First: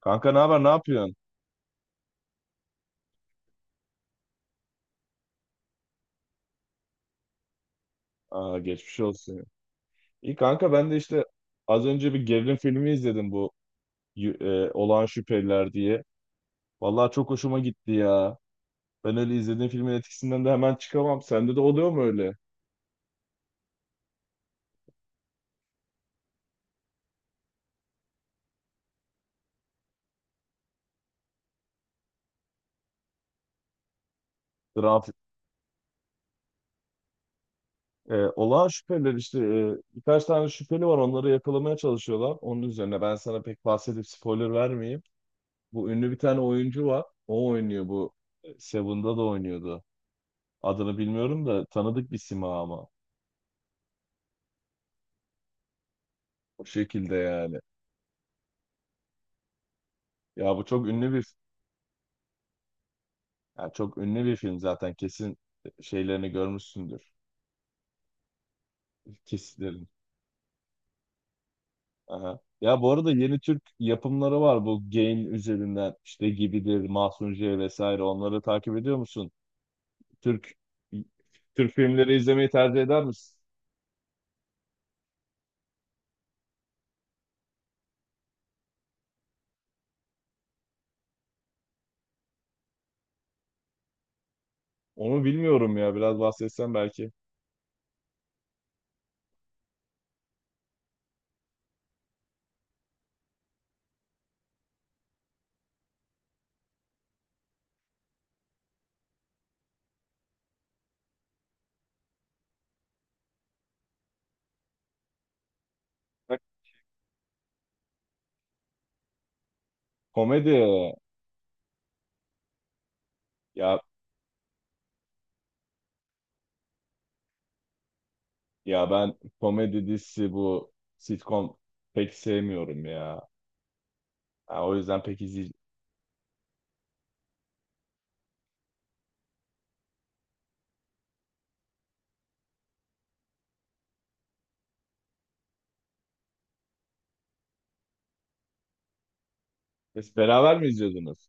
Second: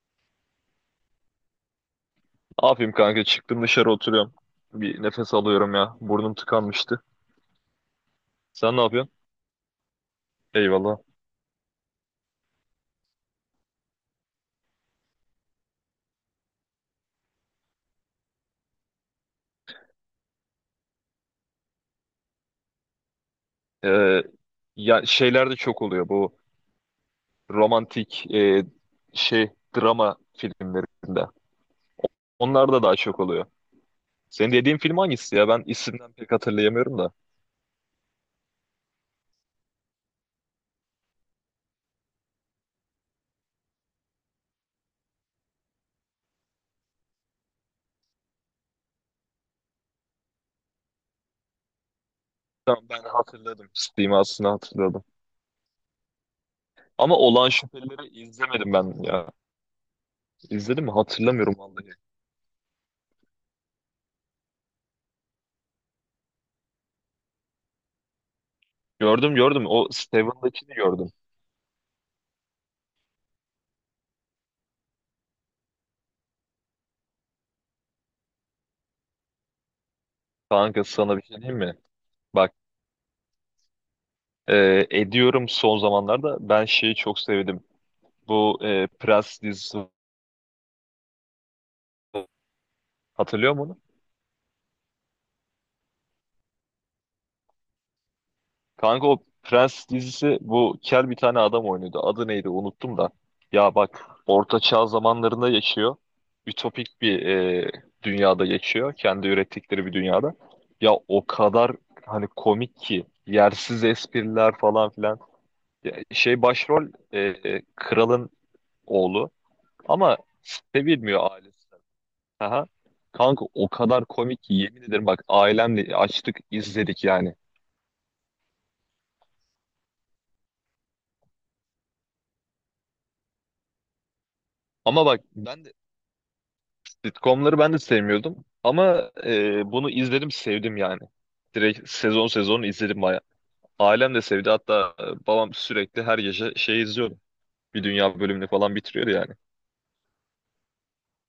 Kanka ne haber, ne yapıyorsun? Ne yapayım kanka? Çıktım dışarı oturuyorum. Bir nefes alıyorum ya. Burnum tıkanmıştı. Aa, Sen ne geçmiş yapıyorsun? olsun. İyi kanka, ben de Eyvallah. işte az önce bir gerilim filmi izledim, bu Olağan Şüpheliler diye. Vallahi çok hoşuma gitti ya. Ben öyle izlediğim filmin etkisinden de hemen çıkamam. Sende de oluyor mu öyle? Ee, ya şeyler de çok oluyor bu romantik şey drama filmlerinde. Onlar da daha çok oluyor. Senin dediğin film Dram, hangisi ya? Ben isimden pek hatırlayamıyorum da. Olağan Şüpheliler işte, birkaç tane şüpheli var, onları yakalamaya çalışıyorlar. Onun üzerine ben sana pek bahsedip spoiler vermeyeyim. Bu ünlü bir tane oyuncu var. O oynuyor bu. Seven'da da oynuyordu. Adını bilmiyorum da tanıdık bir sima Tamam ama. ben hatırladım. Simasını hatırladım. O şekilde Ama Olağan yani. Şüphelileri izlemedim ben ya. Ya bu İzledim çok mi? ünlü bir Hatırlamıyorum vallahi. ya çok ünlü bir film zaten, kesin şeylerini görmüşsündür. Gördüm gördüm. Kesitlerini. O Steven'dakini gördüm. Aha. Ya, bu arada yeni Türk yapımları var, bu Game üzerinden işte Gibidir, Mahsun J vesaire, onları takip ediyor musun? Türk Kanka sana bir şey diyeyim Türk mi? filmleri izlemeyi Bak, tercih eder misin? Ediyorum son zamanlarda. Ben şeyi çok sevdim. Bu Prens dizisi, hatırlıyor musun onu? Onu bilmiyorum ya, biraz bahsetsen belki. Kanka o Prens dizisi bu kel bir tane adam oynuyordu. Adı neydi unuttum da. Ya bak, Orta Çağ zamanlarında yaşıyor. Ütopik bir dünyada geçiyor. Kendi ürettikleri bir dünyada. Ya o kadar hani komik ki. Yersiz espriler falan filan. Ya Bak, şey başrol kralın oğlu. Ama Komedi sevilmiyor ailesi. Aha. Kanka o ya kadar komik ki yemin ederim bak ailemle açtık izledik yani. ya ben komedi dizisi, bu sitcom, pek sevmiyorum ya. Ha, o yüzden Ama bak pek ben izleyeceğim. de sitcomları ben de sevmiyordum ama bunu izledim sevdim yani. Direkt sezon sezon izledim baya. Ailem de sevdi hatta babam sürekli her gece şey izliyordu. Bir dünya bölümünü falan bitiriyordu yani. Beraber mi izliyordunuz?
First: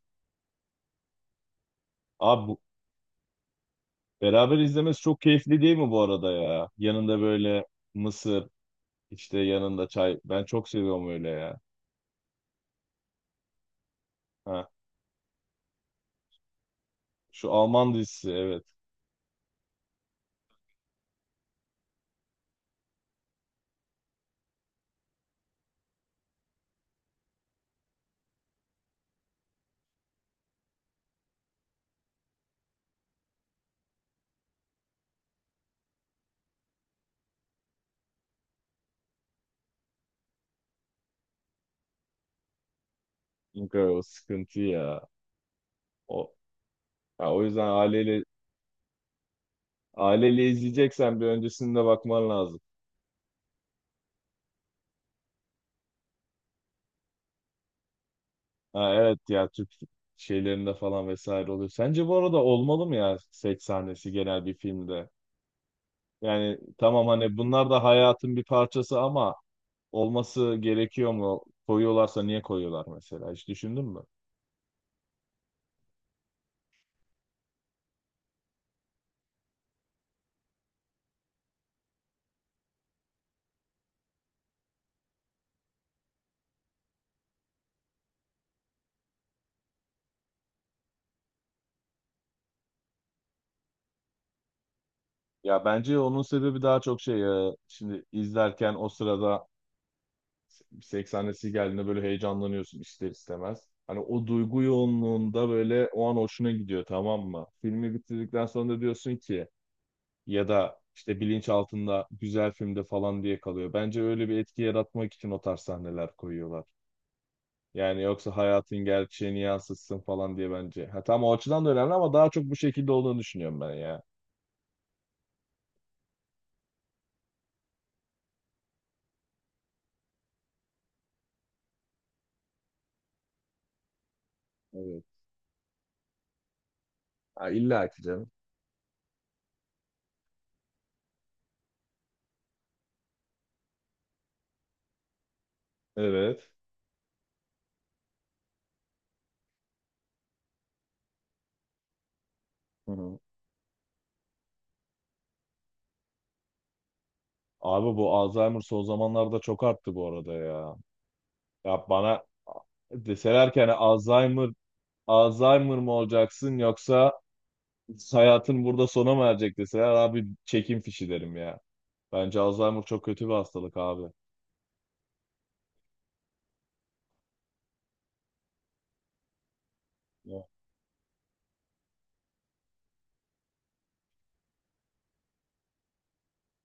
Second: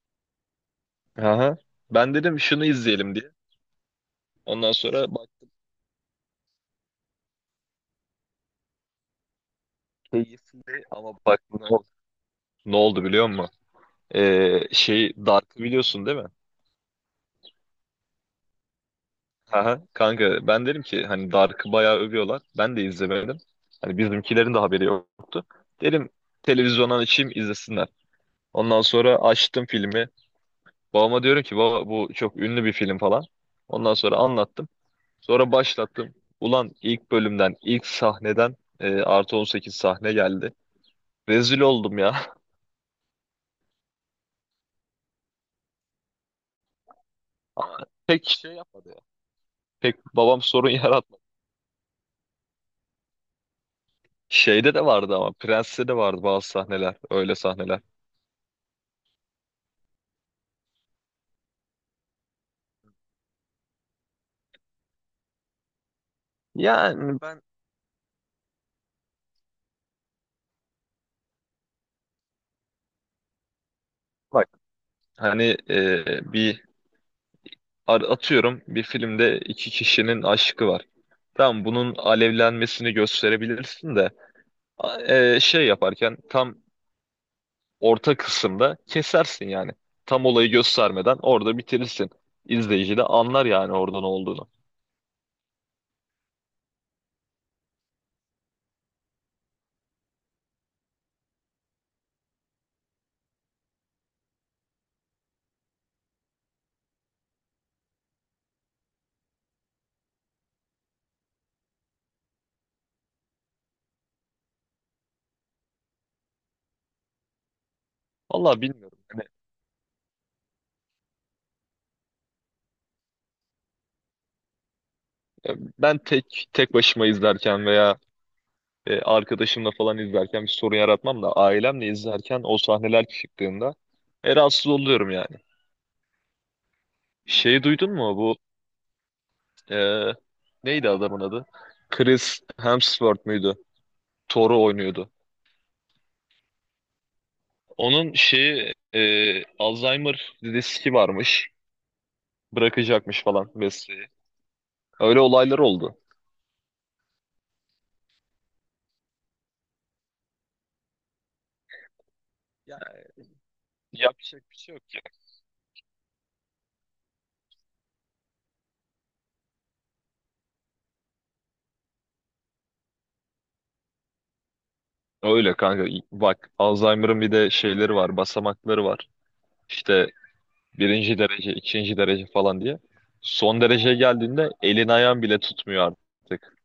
Aha. Ben dedim Abi bu şunu izleyelim diye. Beraber Ondan izlemesi sonra çok bak, keyifli değil mi bu arada ya? Yanında böyle mısır, işte yanında çay. Ben çok keyifli seviyorum ama öyle bak ya. ne oldu, ne oldu biliyor musun? Ha, Şey Dark'ı biliyorsun değil mi? şu Alman dizisi, evet. Aha, kanka ben derim ki hani Dark'ı bayağı övüyorlar. Ben de izlemedim. Hani bizimkilerin de haberi yoktu. Derim televizyondan açayım izlesinler. Ondan sonra açtım filmi. Babama diyorum ki baba bu çok ünlü bir film falan. Ondan sonra anlattım. Sonra başlattım. Ulan ilk bölümden, ilk sahneden +18 sahne geldi. Rezil oldum ya. Çünkü o sıkıntı ya. O, ya o yüzden Ama aileyle pek şey yapmadı ya. Pek babam aileyle sorun yaratmadı. izleyeceksen bir öncesinde bakman lazım. Şeyde de vardı ama Prens'te de vardı bazı sahneler. Öyle sahneler. Ha, evet, ya Türk şeylerinde falan vesaire oluyor. Sence bu arada olmalı mı ya seks sahnesi genel bir filmde? Yani tamam, Yani hani ben... bunlar da hayatın bir parçası ama olması gerekiyor mu? Koyuyorlarsa niye koyuyorlar mesela? Hiç düşündün mü? Hani bir atıyorum bir filmde iki kişinin aşkı var. Tamam bunun alevlenmesini gösterebilirsin de şey yaparken tam orta kısımda kesersin yani. Tam olayı göstermeden orada bitirirsin. İzleyici de anlar yani orada ne olduğunu. Ya bence onun sebebi daha çok şey ya. Şimdi izlerken o sırada 80'lisi geldiğinde böyle heyecanlanıyorsun ister istemez. Hani o duygu yoğunluğunda böyle o an hoşuna gidiyor, tamam mı? Filmi bitirdikten sonra da diyorsun ki ya da işte bilinç altında güzel filmde falan diye kalıyor. Bence öyle bir etki yaratmak için o tarz sahneler koyuyorlar. Yani yoksa Vallahi hayatın bilmiyorum. Hani, gerçeğini yansıtsın falan diye bence. Ha, tam o açıdan da önemli ama daha çok bu şekilde olduğunu düşünüyorum ben ya. Ben tek tek başıma izlerken veya arkadaşımla falan izlerken bir sorun yaratmam da ailemle izlerken o sahneler çıktığında rahatsız Evet. oluyorum yani. Ha, Şey illa duydun ki mu? canım. Ee, neydi adamın adı? Chris Hemsworth muydu? Thor'u oynuyordu. Evet. Onun şeyi Alzheimer riski varmış. Hı hı. Bırakacakmış falan mesleği. Öyle olaylar oldu. Abi bu Alzheimer son zamanlarda çok arttı bu arada ya. Ya bana Ya, deseler ki, hani yapacak Alzheimer bir şey yok ya. Alzheimer mı olacaksın yoksa hayatın burada sona mı erecek deseler, abi çekim fişi derim ya. Bence Alzheimer çok kötü bir hastalık abi. Öyle kanka. Bak, Alzheimer'ın bir de şeyleri var. Basamakları var. İşte Ya. birinci derece, ikinci derece falan diye. Son dereceye geldiğinde elin ayağın bile tutmuyor artık.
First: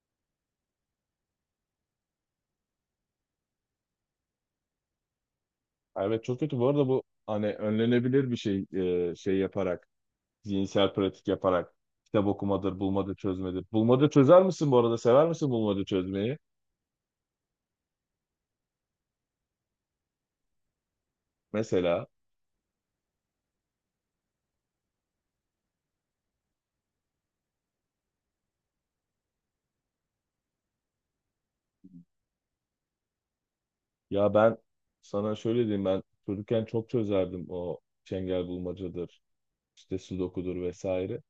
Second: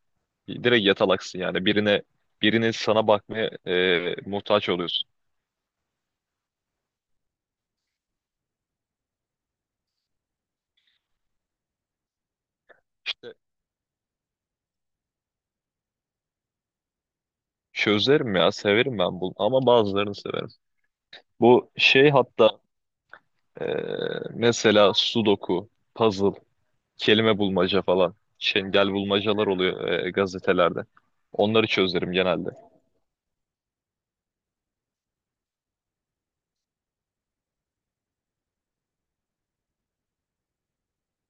Direkt yatalaksın yani. Birinin sana bakmaya muhtaç oluyorsun. Evet, çok kötü. Bu arada bu hani önlenebilir bir şey, şey yaparak, zihinsel pratik yaparak. Kitap okumadır, bulmaca çözmedir. Bulmaca çözer misin bu arada? Sever misin bulmaca çözmeyi? Çözerim ya severim ben bunu ama bazılarını severim. Bu Mesela. şey hatta e, mesela sudoku, puzzle, kelime bulmaca falan, çengel bulmacalar oluyor gazetelerde. Onları çözerim genelde. Ya ben sana şöyle diyeyim, ben çocukken çok çözerdim o çengel bulmacadır, işte sudokudur vesaire.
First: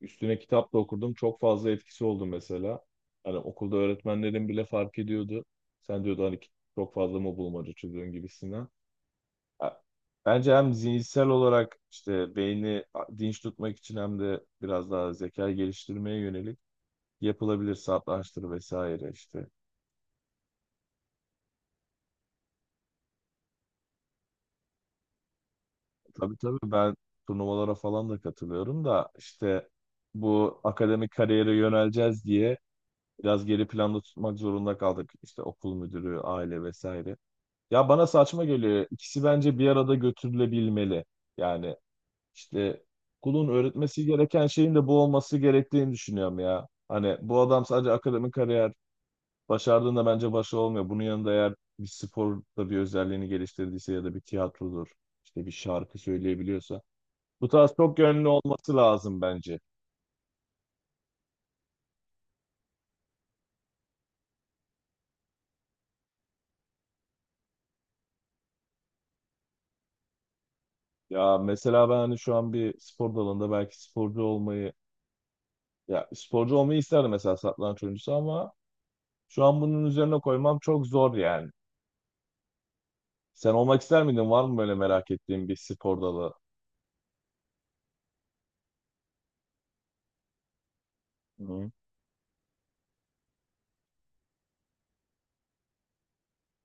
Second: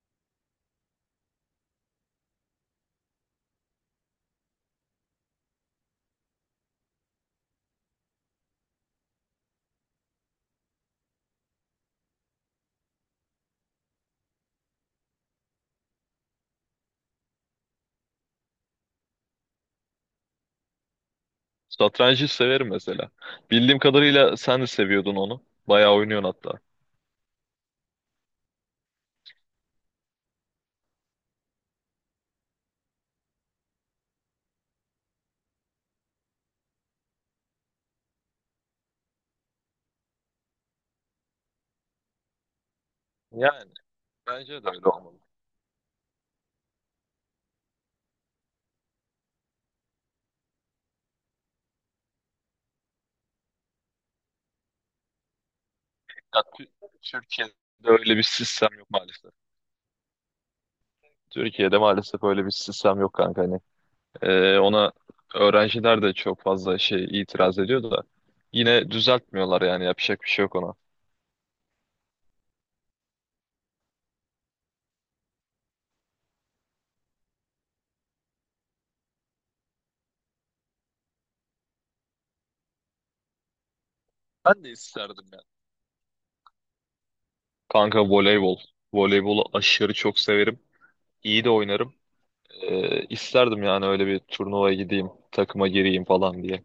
Üstüne kitap da okurdum. Çok fazla etkisi oldu mesela. Hani okulda öğretmenlerin bile fark ediyordu. Sen diyordu hani çok fazla mı bulmaca çözüyorsun gibisinden. Ya, bence hem zihinsel olarak işte beyni dinç tutmak için hem de biraz daha zekayı geliştirmeye yönelik yapılabilir, satrançtır vesaire işte. Satrancı severim mesela. Bildiğim kadarıyla sen de seviyordun onu. Bayağı oynuyorsun Tabii hatta. tabii, ben turnuvalara falan da katılıyorum da işte bu akademik kariyere yöneleceğiz diye biraz geri planda tutmak zorunda kaldık. İşte okul müdürü, aile vesaire. Ya bana saçma geliyor. İkisi bence bir arada götürülebilmeli. Yani işte okulun Yani öğretmesi gereken bence de şeyin de öyle bu olmalı. olması gerektiğini düşünüyorum ya. Hani bu adam sadece akademik kariyer başardığında bence başı olmuyor. Bunun yanında eğer bir sporda bir özelliğini geliştirdiyse ya da bir tiyatrodur, işte bir şarkı Ya, söyleyebiliyorsa bu tarz Türkiye'de çok öyle bir yönlü sistem olması yok lazım maalesef. bence. Türkiye'de maalesef öyle bir sistem yok kanka. Hani, ona öğrenciler de çok fazla şey itiraz ediyor da yine düzeltmiyorlar yani yapacak bir şey yok ona. Ya mesela ben hani şu an bir spor dalında belki sporcu olmayı, ya sporcu olmayı isterdim mesela satranç oyuncusu ama şu an bunun üzerine koymam çok zor yani. Sen olmak ister miydin? Var mı Ben de böyle merak isterdim yani. ettiğin bir spor dalı? Kanka voleybol. Voleybolu aşırı çok severim. İyi de Hı. oynarım. İsterdim yani öyle bir turnuvaya gideyim, takıma gireyim falan diye.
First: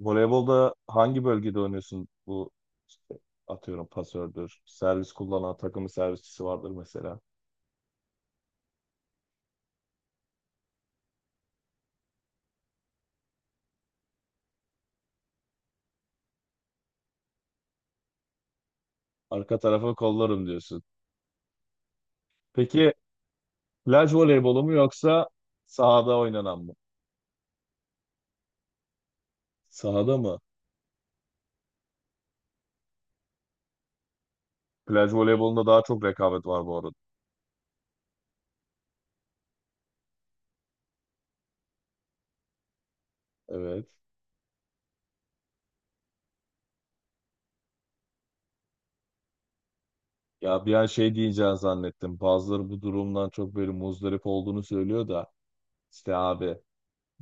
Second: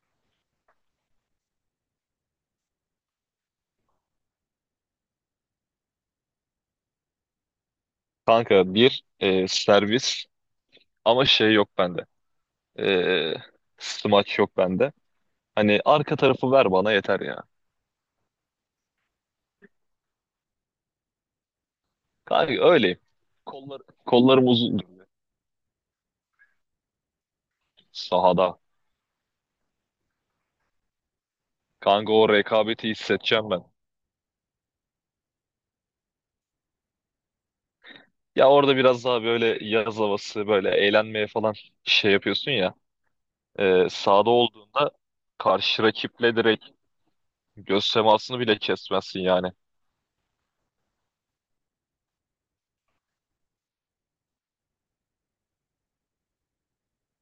Voleybolda hangi bölgede oynuyorsun? Bu işte atıyorum pasördür, servis kullanan takımın servisçisi vardır mesela. Kanka bir servis ama şey yok bende. Ee, smaç yok bende. Hani arka tarafı ver bana yeter ya. Arka tarafa kollarım diyorsun. Kanka Peki, öyleyim. Kollar, plaj kollarım voleybolu mu uzun yoksa sahada oynanan mı? sahada. Sahada mı? Kanka o rekabeti hissedeceğim ben. Plaj voleybolunda daha çok rekabet var bu arada. Ya orada biraz daha böyle yaz havası böyle eğlenmeye falan şey yapıyorsun ya. Evet. Sahada olduğunda karşı rakiple direkt göz temasını bile kesmezsin yani. Ya bir an şey diyeceğini zannettim. Bazıları bu durumdan çok böyle muzdarip olduğunu söylüyor da, işte abi,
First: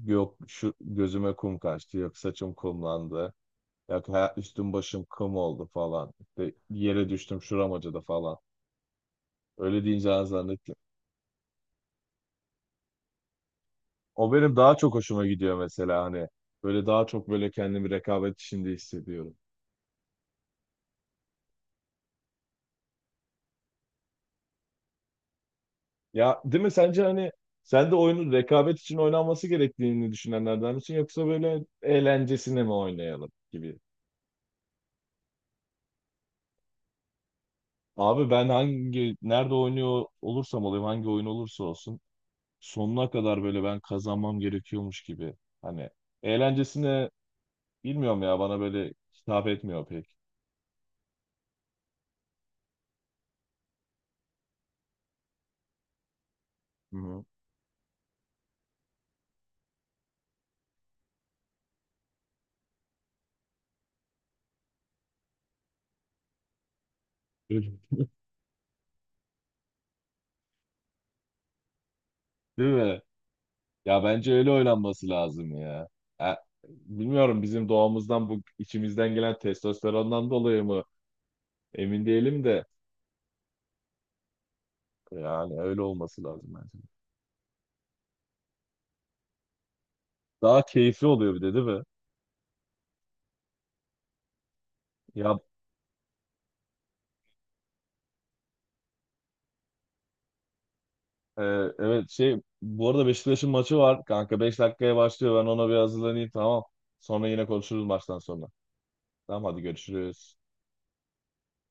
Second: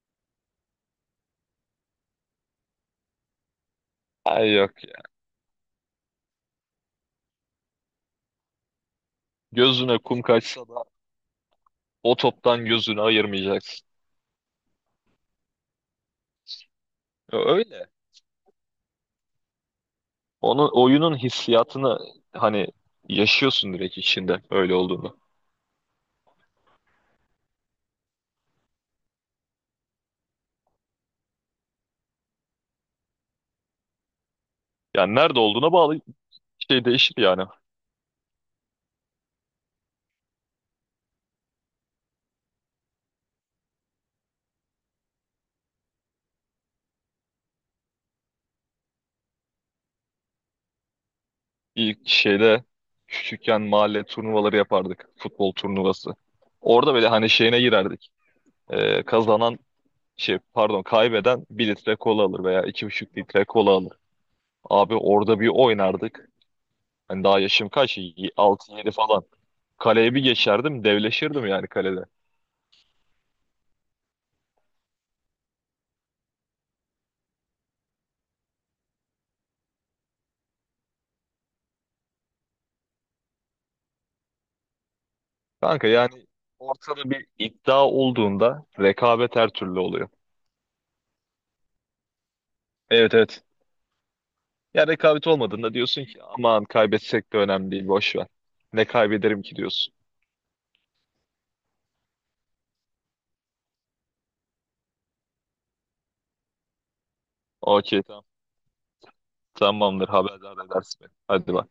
yok şu gözüme kum kaçtı, yok saçım kumlandı. Yok, Ay üstüm yok ya. başım kum oldu falan. İşte yere düştüm, şuram acıdı falan. Öyle Gözüne kum diyeceğini kaçsa zannettim. da o toptan gözünü ayırmayacaksın. O benim daha çok hoşuma gidiyor mesela hani. Böyle daha çok Ya, böyle öyle. kendimi rekabet içinde hissediyorum. Onun oyunun hissiyatını hani yaşıyorsun direkt içinde öyle olduğunu. Ya değil mi sence, hani sen de oyunun rekabet için oynanması gerektiğini düşünenlerden misin yoksa böyle eğlencesine mi oynayalım gibi? Yani nerede olduğuna bağlı şey değişir yani. Abi ben hangi nerede oynuyor olursam olayım, hangi oyun olursa olsun sonuna kadar böyle ben kazanmam gerekiyormuş gibi. Hani eğlencesine, bilmiyorum ya, bana böyle hitap etmiyor pek. İlk şeyde küçükken mahalle turnuvaları yapardık. Futbol turnuvası. Orada Hı böyle hı. hani şeyine girerdik. Kazanan şey pardon kaybeden bir litre kola alır veya 2,5 litre kola alır. Abi orada bir oynardık. Hani daha yaşım Öyle. kaç? 6 yedi falan. Kaleye bir geçerdim devleşirdim yani kalede. Değil mi? Ya bence öyle oynanması lazım ya. E, bilmiyorum, bizim doğamızdan bu içimizden gelen testosterondan dolayı mı emin değilim de, yani öyle Kanka olması yani lazım bence. ortada bir iddia olduğunda rekabet her türlü oluyor. Daha keyifli oluyor bir de değil mi? Evet evet. Ya rekabet Ya, olmadığında diyorsun ki aman kaybetsek de önemli değil boş ver. Ne kaybederim ki diyorsun. e, evet, bu arada Beşiktaş'ın maçı var kanka, 5 dakikaya başlıyor, ben ona bir hazırlanayım, tamam. Sonra yine konuşuruz Okey maçtan tamam. sonra. Tamam, hadi Tamamdır görüşürüz. haberdar edersin beni. Hadi bak.